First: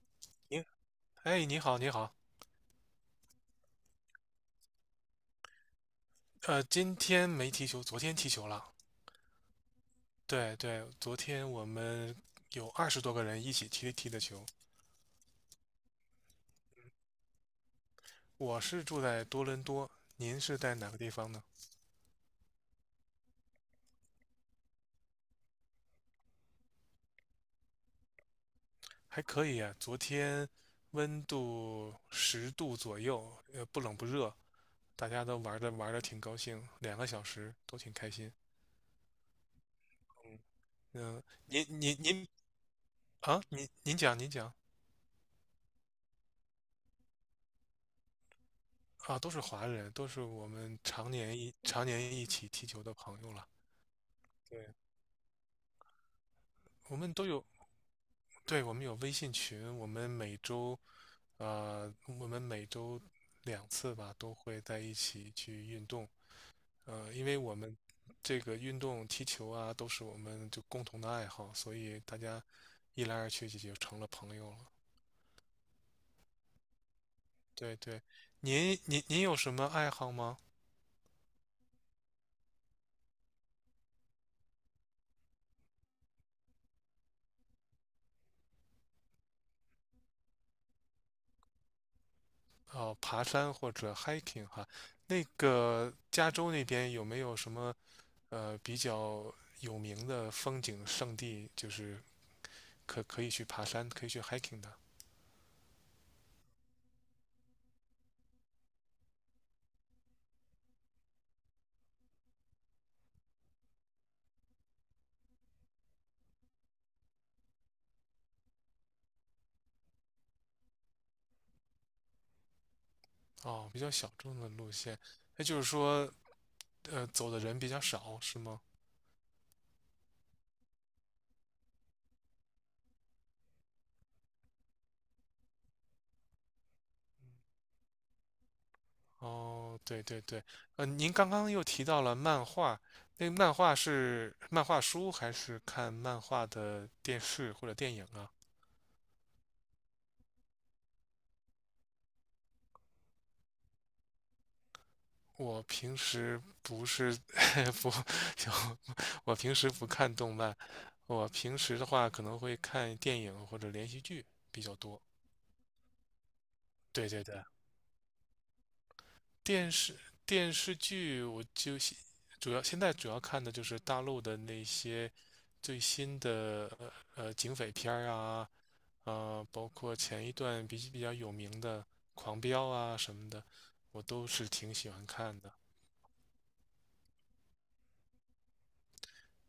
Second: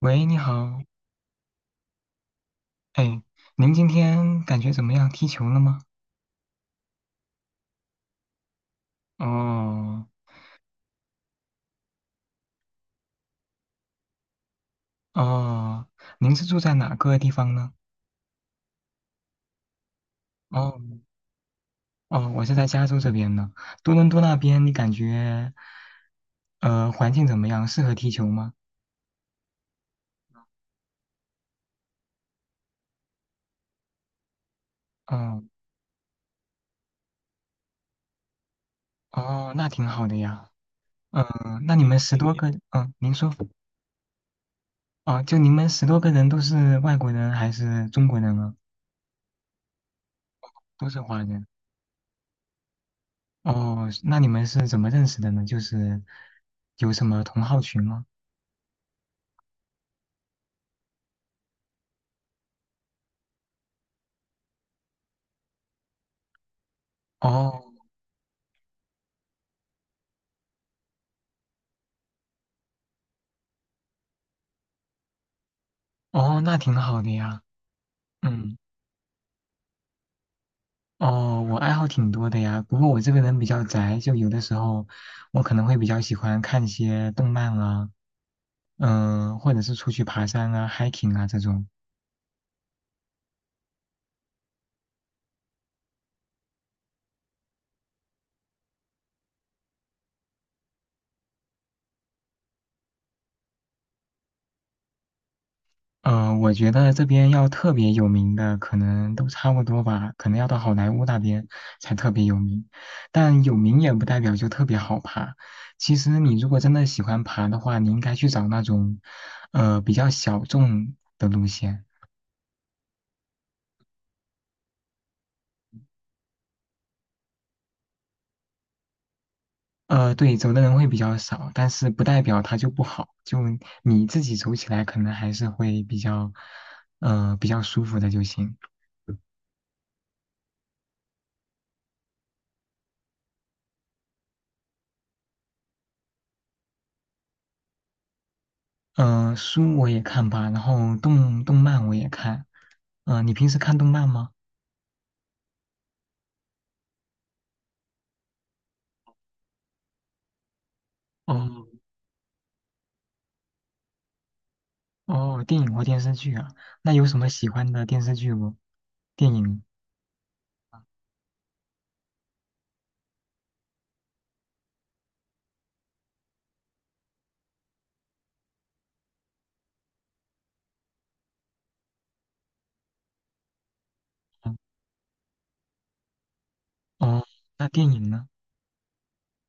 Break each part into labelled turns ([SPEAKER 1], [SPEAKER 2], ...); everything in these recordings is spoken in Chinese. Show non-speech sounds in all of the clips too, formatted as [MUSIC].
[SPEAKER 1] 喂，你
[SPEAKER 2] 您
[SPEAKER 1] 好，
[SPEAKER 2] 哎，你好，你好，
[SPEAKER 1] 哎，您今天感觉怎么样？踢球了吗？
[SPEAKER 2] 今天没踢球，昨天踢球了。
[SPEAKER 1] 哦
[SPEAKER 2] 对对，昨天我们有20多个人一起踢的球。
[SPEAKER 1] 哦，您是住在哪个地方呢？
[SPEAKER 2] 我是住在多伦多，您是在
[SPEAKER 1] 哦
[SPEAKER 2] 哪个地方呢？
[SPEAKER 1] 哦，我是在加州这边呢。多伦多那边，你感觉环境怎么样？适合踢球吗？
[SPEAKER 2] 还可以啊，昨天温度10度左右，不冷不热，大家都
[SPEAKER 1] 哦
[SPEAKER 2] 玩的挺高兴，2个小时都挺开心。
[SPEAKER 1] 哦，那挺好的呀。
[SPEAKER 2] 嗯、
[SPEAKER 1] 嗯、
[SPEAKER 2] 您
[SPEAKER 1] 那你
[SPEAKER 2] 您
[SPEAKER 1] 们十
[SPEAKER 2] 您
[SPEAKER 1] 多个，嗯、您说，
[SPEAKER 2] 您讲。
[SPEAKER 1] 哦，就你们10多个人都是外国人还是中国人啊？
[SPEAKER 2] 啊，都是华人，都是我们
[SPEAKER 1] 都是华人。
[SPEAKER 2] 常年一起踢球的朋友了。
[SPEAKER 1] 哦，那你们是怎么认识的呢？就是有
[SPEAKER 2] 我
[SPEAKER 1] 什
[SPEAKER 2] 们
[SPEAKER 1] 么
[SPEAKER 2] 都
[SPEAKER 1] 同
[SPEAKER 2] 有，
[SPEAKER 1] 好群吗？
[SPEAKER 2] 对，我们有微信群，我们每周2次吧，都会在一起去运动。因为我
[SPEAKER 1] 哦
[SPEAKER 2] 们这个运动踢球啊，都是我们就共同的爱好，所以大家一来二去就成了朋友了。
[SPEAKER 1] 哦，那挺好的呀。
[SPEAKER 2] 对对，
[SPEAKER 1] 嗯，
[SPEAKER 2] 您有什么爱好吗？
[SPEAKER 1] 哦，我爱好挺多的呀。不过我这个人比较宅，就有的时候我可能会比较喜欢看一些动漫啊，嗯、或者是出去爬山啊、hiking 啊这种。
[SPEAKER 2] 哦，爬山或者 hiking 哈，那个加州那边有没有什么比较有名的风景胜地，就是可以去爬山，可以去 hiking 的。
[SPEAKER 1] 我觉得这边要特别有名的，可能都差不多吧，可能要到好莱坞那边才特别有名。但有名也不代表就特别好爬。其实你如果真的喜欢爬的话，你应该去找那种，比较小众的路线。
[SPEAKER 2] 哦，比较小众的路线，那就是说，走的人比较少，是吗？
[SPEAKER 1] 对，走的人会比较少，但是不代表它就不好，就你自己走起来可能还是会比较，比较舒服的就行。
[SPEAKER 2] 哦，对对对，您刚刚又提到了漫画，那漫画是漫画书还是看漫画的电视或者电影啊？
[SPEAKER 1] 书我也看吧，然后动漫我也看。你平时看动漫吗？
[SPEAKER 2] 我平时不是 [LAUGHS] 不，就我平时不看动漫，我平
[SPEAKER 1] 哦
[SPEAKER 2] 时的话可能会看电影或者连续剧比较多。
[SPEAKER 1] 哦，电影或电视剧啊？那有
[SPEAKER 2] 对
[SPEAKER 1] 什
[SPEAKER 2] 对
[SPEAKER 1] 么
[SPEAKER 2] 对。
[SPEAKER 1] 喜欢的电视剧不？电影？
[SPEAKER 2] 电视电视剧，我就现主要看的就是大陆的那些最新的警匪片儿啊，包括前一段比较有名的《狂飙》啊什么的，我都是
[SPEAKER 1] 嗯
[SPEAKER 2] 挺喜欢看的。
[SPEAKER 1] 哦，那电影呢？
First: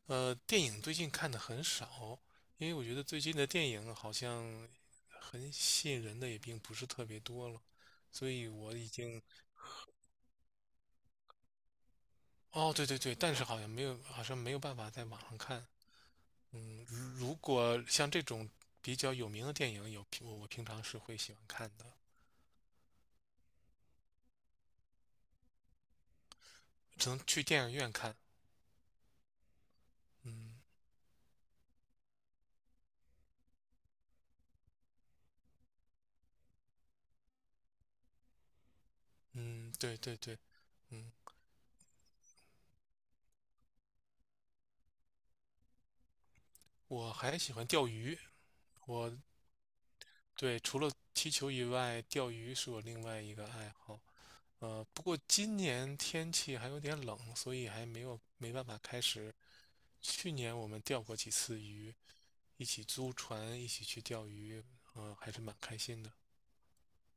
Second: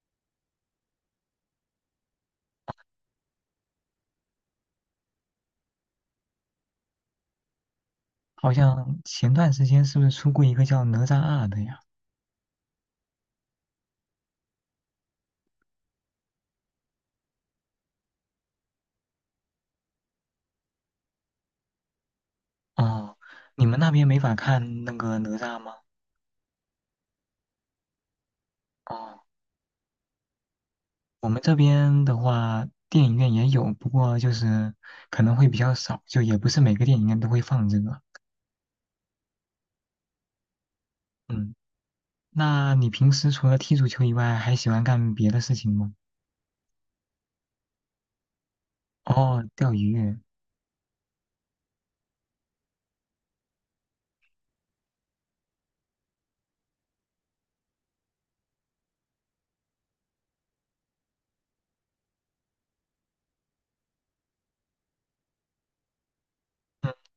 [SPEAKER 2] 电影最近看的很少，因为我觉得最近的电影好像很吸引人的也并不是特别多了，所以
[SPEAKER 1] 好
[SPEAKER 2] 我已
[SPEAKER 1] 像
[SPEAKER 2] 经。
[SPEAKER 1] 前段时间是不是出过一个叫《哪吒二》的呀？
[SPEAKER 2] 哦，对对对，但是好像没有办法在网上看。如果像这种比较有名的电影，我平常是会喜欢看的。
[SPEAKER 1] 哦，你们那边没法看那个哪吒吗？
[SPEAKER 2] 只能去电影院看。
[SPEAKER 1] 哦。
[SPEAKER 2] 嗯
[SPEAKER 1] 我们这边的话，电影院也有，不过就是可能会比较少，就也不是每个电影院都会放这个。
[SPEAKER 2] 嗯，对对对。嗯，
[SPEAKER 1] 嗯，那你平时除了踢足球以外，还喜欢干别的事情吗？
[SPEAKER 2] 我还喜欢钓鱼。我
[SPEAKER 1] 哦，钓鱼，
[SPEAKER 2] 对，除了踢球以外，钓鱼是我另外一个爱好。不过今年天气还有点冷，所以还没办法开始。去年我们钓过几次鱼，一起租船，一起去钓鱼，还是蛮开心的。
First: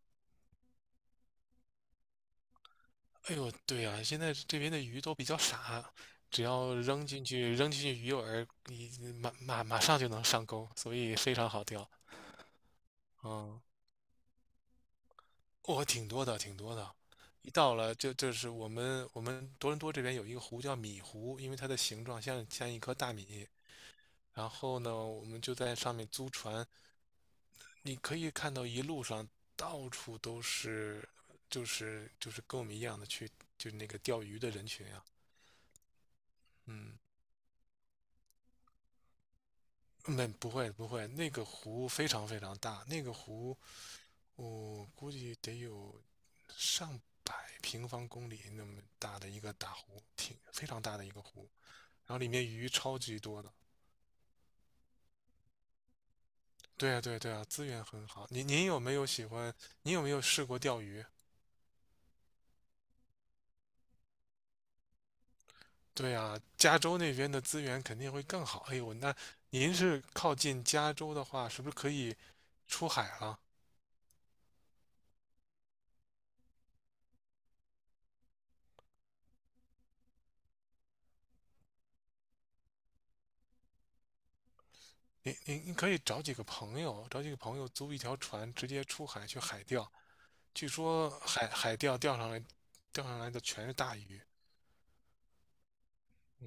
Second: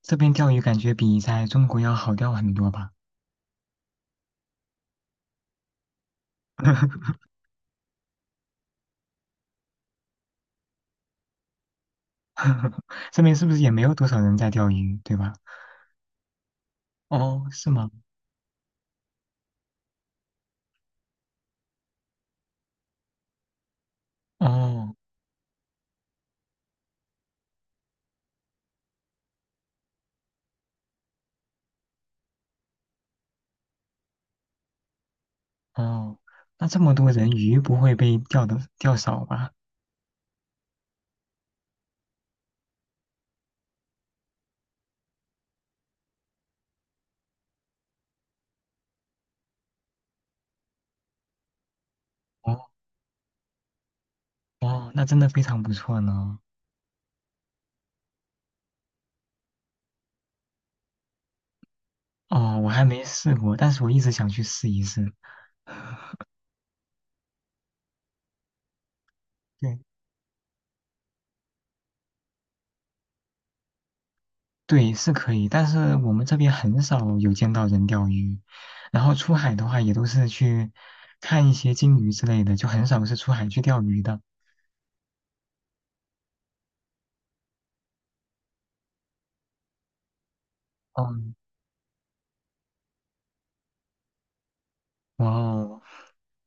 [SPEAKER 1] 这边钓鱼感觉比在中国要好钓很多吧？
[SPEAKER 2] 哎呦，对啊，现在这边的鱼都比较傻，只要
[SPEAKER 1] [LAUGHS]
[SPEAKER 2] 扔进去鱼饵，你马上就能上钩，所以非常好钓。
[SPEAKER 1] 这边是不是
[SPEAKER 2] 嗯，
[SPEAKER 1] 也没有多少人在钓鱼，对吧？
[SPEAKER 2] 挺多的，挺多的。
[SPEAKER 1] 哦，
[SPEAKER 2] 一
[SPEAKER 1] 是
[SPEAKER 2] 到
[SPEAKER 1] 吗？
[SPEAKER 2] 了，就是我们多伦多这边有一个湖叫米湖，因为它的形状像一颗大米。然后
[SPEAKER 1] 哦
[SPEAKER 2] 呢，我们就在上面租船，你可以看到一路上到处都是，就是跟我们一样的去，就是那个钓鱼的人群啊。
[SPEAKER 1] 哦，那这么
[SPEAKER 2] 嗯。
[SPEAKER 1] 多人，鱼不会被钓的钓少吧？
[SPEAKER 2] 没不会不会，那个湖非常非常大，那个湖我估计得有上百平方公里那么大的一个大湖，挺非常大的一个湖，然后里面
[SPEAKER 1] 哦
[SPEAKER 2] 鱼超级多的。
[SPEAKER 1] 哦，那真的非常不错呢。
[SPEAKER 2] 对啊对啊对啊，资源很好。您有没有喜欢？您有没有试过钓鱼？
[SPEAKER 1] 哦，我还没试过，但是我一直想去试一试。
[SPEAKER 2] 对啊，加州那边的资源肯定会更好。哎呦，那您
[SPEAKER 1] 对，
[SPEAKER 2] 是靠近加州的话，是不是可以出海了？
[SPEAKER 1] 对，是可以，但是我们这边很少有见到人钓鱼，然后出海的话也都是去看一些鲸鱼之类的，就很少是出海去钓鱼的。
[SPEAKER 2] 您可以找几个朋友，租一条船，直接出海去海钓。据说
[SPEAKER 1] 嗯，
[SPEAKER 2] 海钓钓上来的全是大鱼。
[SPEAKER 1] 哇哦，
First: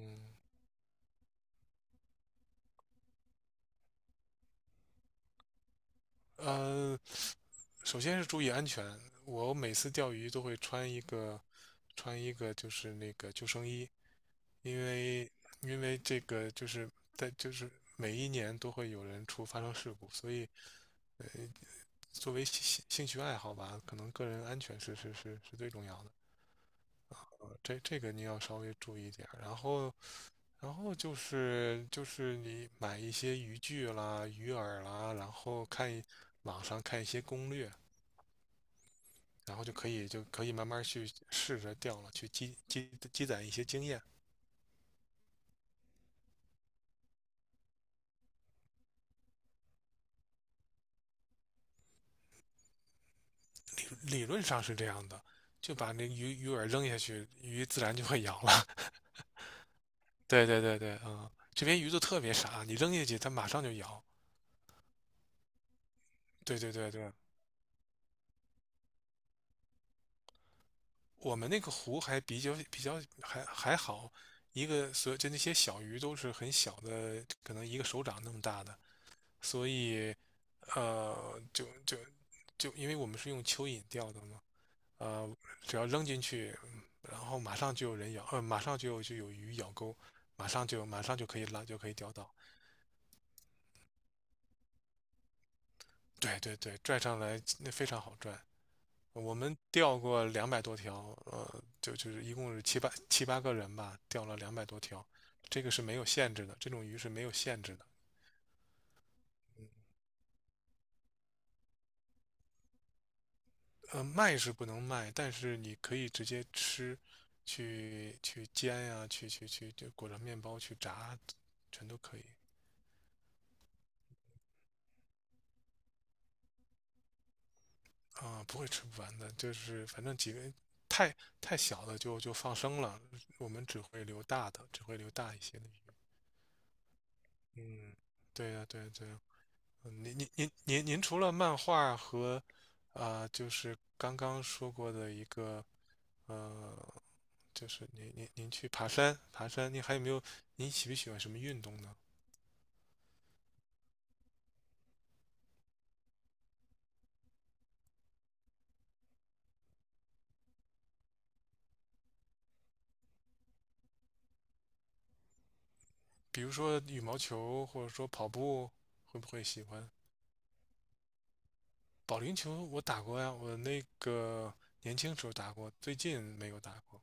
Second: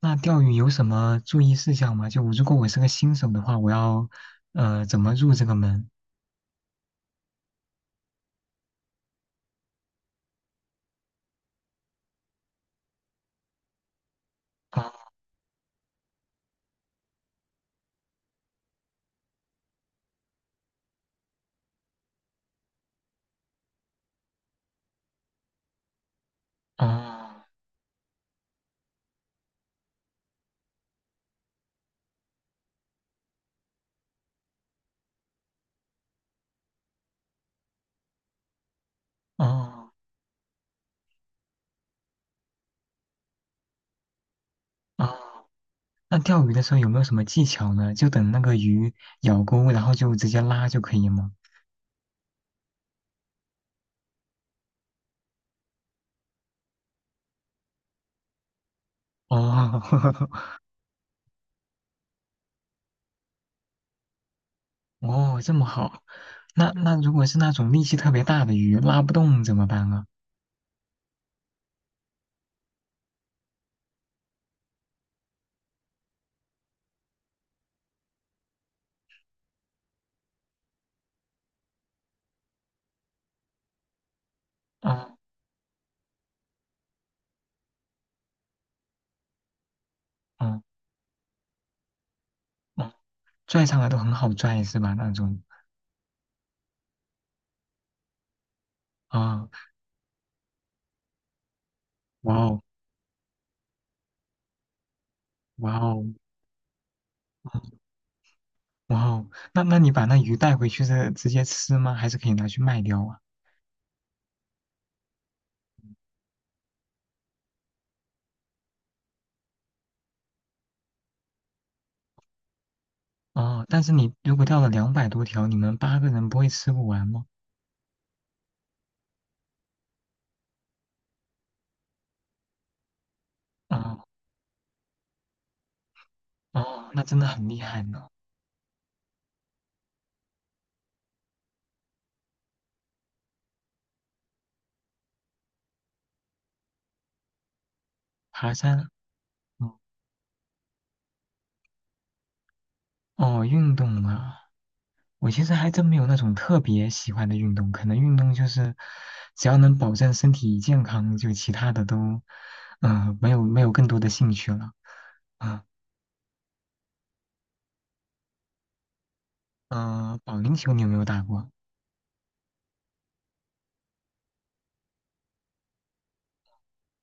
[SPEAKER 1] 那钓鱼有什么注意事项吗？就如果我是个新手的话，我要怎么入这个门？
[SPEAKER 2] 呃，首先是注意安全。我每次钓鱼都会穿一个就是那个救生衣，因
[SPEAKER 1] 哦
[SPEAKER 2] 为这个就是在就是每一年都会有人发生事故，所以作为兴趣爱好吧，可能个人安全是最重要的。
[SPEAKER 1] 哦
[SPEAKER 2] 这个你要稍微注意一点，然后就是你买一些渔具啦、鱼饵啦，然后网上看一些攻略，然后
[SPEAKER 1] 哦
[SPEAKER 2] 就可以慢慢去试着钓了，去积攒一些经验。
[SPEAKER 1] 哦，那钓鱼的时候有没有什么技巧呢？就等那个鱼咬钩，然后就直接拉就可以吗？
[SPEAKER 2] 理理论上是这样的，就把那鱼饵扔下去，鱼自然就会咬了。
[SPEAKER 1] 哦，[LAUGHS]
[SPEAKER 2] [LAUGHS] 对对对对，这边鱼都特别傻，你扔下去它马上就咬。
[SPEAKER 1] 哦，这么好。
[SPEAKER 2] 对
[SPEAKER 1] 那
[SPEAKER 2] 对对
[SPEAKER 1] 那如
[SPEAKER 2] 对，
[SPEAKER 1] 果是那种力气特别大的鱼，拉不动怎么办啊？
[SPEAKER 2] 我们那个湖还比较还好，一个所就那些小鱼都是很小的，可能一个手掌那么大的。所以呃，就就就因为我们是用蚯蚓钓的嘛。
[SPEAKER 1] 哦
[SPEAKER 2] 呃，只要扔进去，然后马上就有人咬，马上就有鱼咬钩，
[SPEAKER 1] 哦
[SPEAKER 2] 马上就可以拉，就可以钓到。
[SPEAKER 1] 哦，拽上来都很好拽是吧？那种
[SPEAKER 2] 对对对，拽上来那非常好拽。我
[SPEAKER 1] 啊，
[SPEAKER 2] 们钓过两百多条，就是一
[SPEAKER 1] 哇
[SPEAKER 2] 共
[SPEAKER 1] 哦
[SPEAKER 2] 是七八个人吧，钓了两百多条，这
[SPEAKER 1] 哇
[SPEAKER 2] 个是没
[SPEAKER 1] 哦
[SPEAKER 2] 有限制的，这种鱼是没有限制
[SPEAKER 1] 嗯
[SPEAKER 2] 的。
[SPEAKER 1] 哇哦，那你把那鱼带回去是直接吃吗？还是可以拿去卖掉啊？
[SPEAKER 2] 卖是不能卖，但是你可以直接吃，去煎呀、去去去就裹着面包去炸，全都可以。
[SPEAKER 1] 哦，但是你如果钓了200多条，你们八个人不会吃不完吗？
[SPEAKER 2] 啊、不会吃不完的。就是反正几个太太小的就放生了，我们
[SPEAKER 1] 哦
[SPEAKER 2] 只会留大一些的鱼。
[SPEAKER 1] 哦，那真的很厉害
[SPEAKER 2] 嗯，
[SPEAKER 1] 呢。
[SPEAKER 2] 对呀、对呀、对呀。您除了漫画和，啊、就是刚刚说过的一个呃，就是您
[SPEAKER 1] 爬
[SPEAKER 2] 去爬
[SPEAKER 1] 山，
[SPEAKER 2] 山，
[SPEAKER 1] 哦，
[SPEAKER 2] 您还有没有？您喜不喜欢什么运动呢？
[SPEAKER 1] 哦运动啊。我其实还真没有那种特别喜欢的运动，可能运动就是只要能保证身体健康，就其他的都，嗯、没有更多的兴趣了。啊、
[SPEAKER 2] 比如说羽毛球，或者说跑步，会不会喜欢？
[SPEAKER 1] 嗯、保龄球你有没有打过？
[SPEAKER 2] 保龄球我打过呀，我那个年轻时候打过，最近没有打过，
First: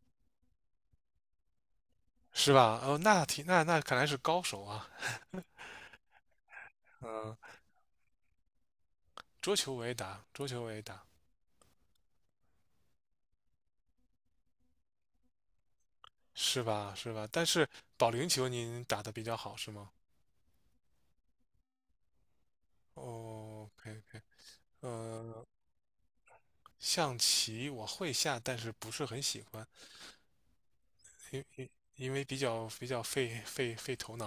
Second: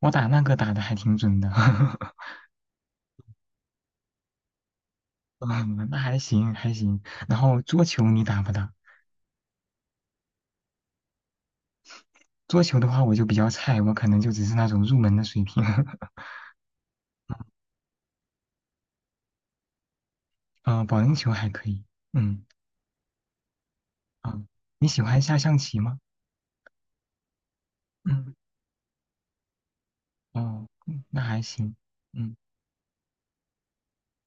[SPEAKER 1] 我打那个打的还挺准的，[LAUGHS]
[SPEAKER 2] 是吧？哦，那挺那那看来是高手啊。
[SPEAKER 1] 嗯，那还行还行。
[SPEAKER 2] 嗯、
[SPEAKER 1] 然后桌球你打不打？
[SPEAKER 2] 桌球我也打，桌球我也打，
[SPEAKER 1] 桌球的话我就比较菜，我可能就只是那种入门的水平。[LAUGHS]
[SPEAKER 2] 是吧？是吧？但是保龄球您打得比较好，是吗？
[SPEAKER 1] 嗯、保龄球还可以。嗯，
[SPEAKER 2] 哦，OK OK。
[SPEAKER 1] 啊、你喜欢下
[SPEAKER 2] 呃，
[SPEAKER 1] 象棋吗？
[SPEAKER 2] 象棋我会
[SPEAKER 1] 嗯，
[SPEAKER 2] 下，但是不是很喜欢。
[SPEAKER 1] 哦，嗯那还
[SPEAKER 2] 因因
[SPEAKER 1] 行。
[SPEAKER 2] 因为
[SPEAKER 1] 嗯。
[SPEAKER 2] 比较费头脑，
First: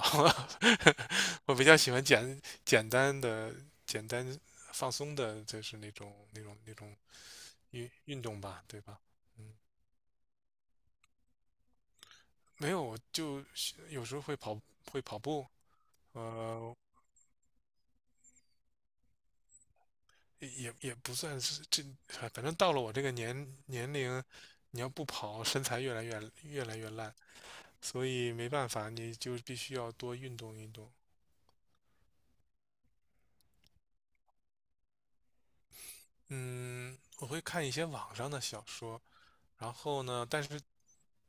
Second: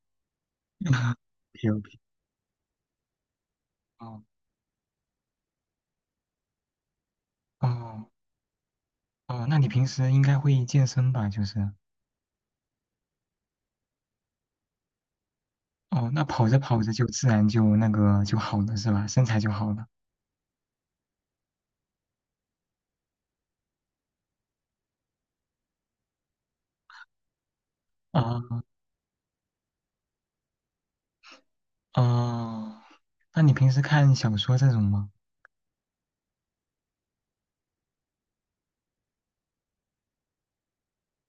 [SPEAKER 1] [LAUGHS] POP
[SPEAKER 2] [LAUGHS] 我比较喜欢简单的、简
[SPEAKER 1] 哦
[SPEAKER 2] 单放松的，就是那种
[SPEAKER 1] 哦
[SPEAKER 2] 运动吧，对吧？
[SPEAKER 1] 哦，
[SPEAKER 2] 嗯，
[SPEAKER 1] 那你平时应该会健身吧？就是
[SPEAKER 2] 没有，我就有时候会跑步，
[SPEAKER 1] 哦，那跑着
[SPEAKER 2] 呃，
[SPEAKER 1] 跑着就自然就那个就好了是吧？身材就好了
[SPEAKER 2] 也不算是这。反正到了我这个年龄，你要不跑，身材越来越烂，所以没
[SPEAKER 1] 啊
[SPEAKER 2] 办法，你就必须要多运动运动。
[SPEAKER 1] 哦，那你平时看小说这种吗？
[SPEAKER 2] 嗯，我会看一些网上的小说，然后呢，但是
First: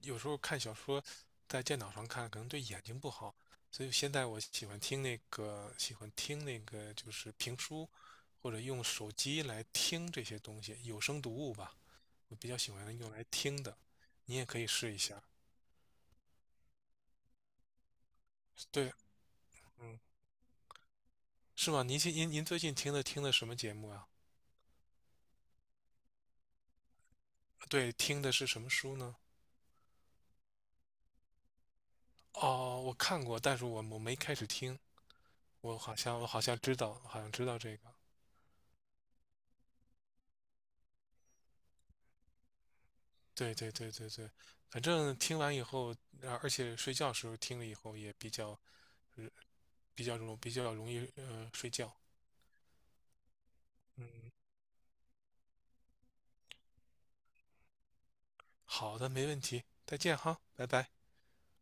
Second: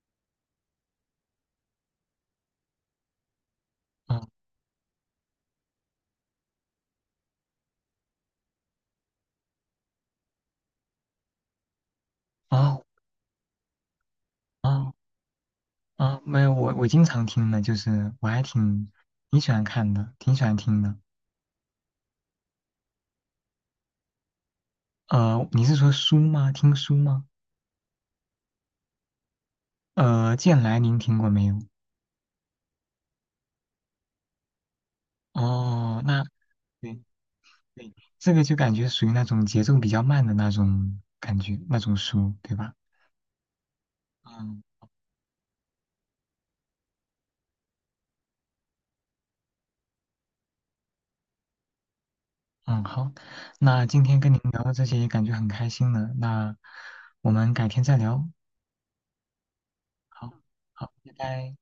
[SPEAKER 2] 有时候看小说在电脑上看可能对眼睛不好，所以现在
[SPEAKER 1] 啊
[SPEAKER 2] 我喜欢听那个就是评书，或者用手机来听这些东西，有声读物吧，我比较喜
[SPEAKER 1] 哦
[SPEAKER 2] 欢用来听的，你也可以试
[SPEAKER 1] 哦
[SPEAKER 2] 一下。
[SPEAKER 1] 哦，没有，我经常听的，就是我还挺
[SPEAKER 2] 对，
[SPEAKER 1] 挺喜欢看的，挺喜欢听的。
[SPEAKER 2] 是吗？您最近听的什么节目啊？
[SPEAKER 1] 你是说书吗？听书吗？
[SPEAKER 2] 对，听的是什么书呢？
[SPEAKER 1] 剑来您听过没有？
[SPEAKER 2] 哦，我看过，但是我没开始听。
[SPEAKER 1] 哦，那
[SPEAKER 2] 我
[SPEAKER 1] 对
[SPEAKER 2] 好像知道，这个。
[SPEAKER 1] 对，这个就感觉属于那种节奏比较慢的那种感觉，那种书，对吧？
[SPEAKER 2] 对对对对对，
[SPEAKER 1] 嗯
[SPEAKER 2] 反正听完以后，啊而且睡觉时候听了以后也比较，呃比较容易睡觉。
[SPEAKER 1] 嗯，好，那今
[SPEAKER 2] 嗯，
[SPEAKER 1] 天跟您聊到这些也感觉很开心了，那我们改天再聊。
[SPEAKER 2] 好的，没问题，再见
[SPEAKER 1] 好，
[SPEAKER 2] 哈，拜拜。
[SPEAKER 1] 好，拜拜。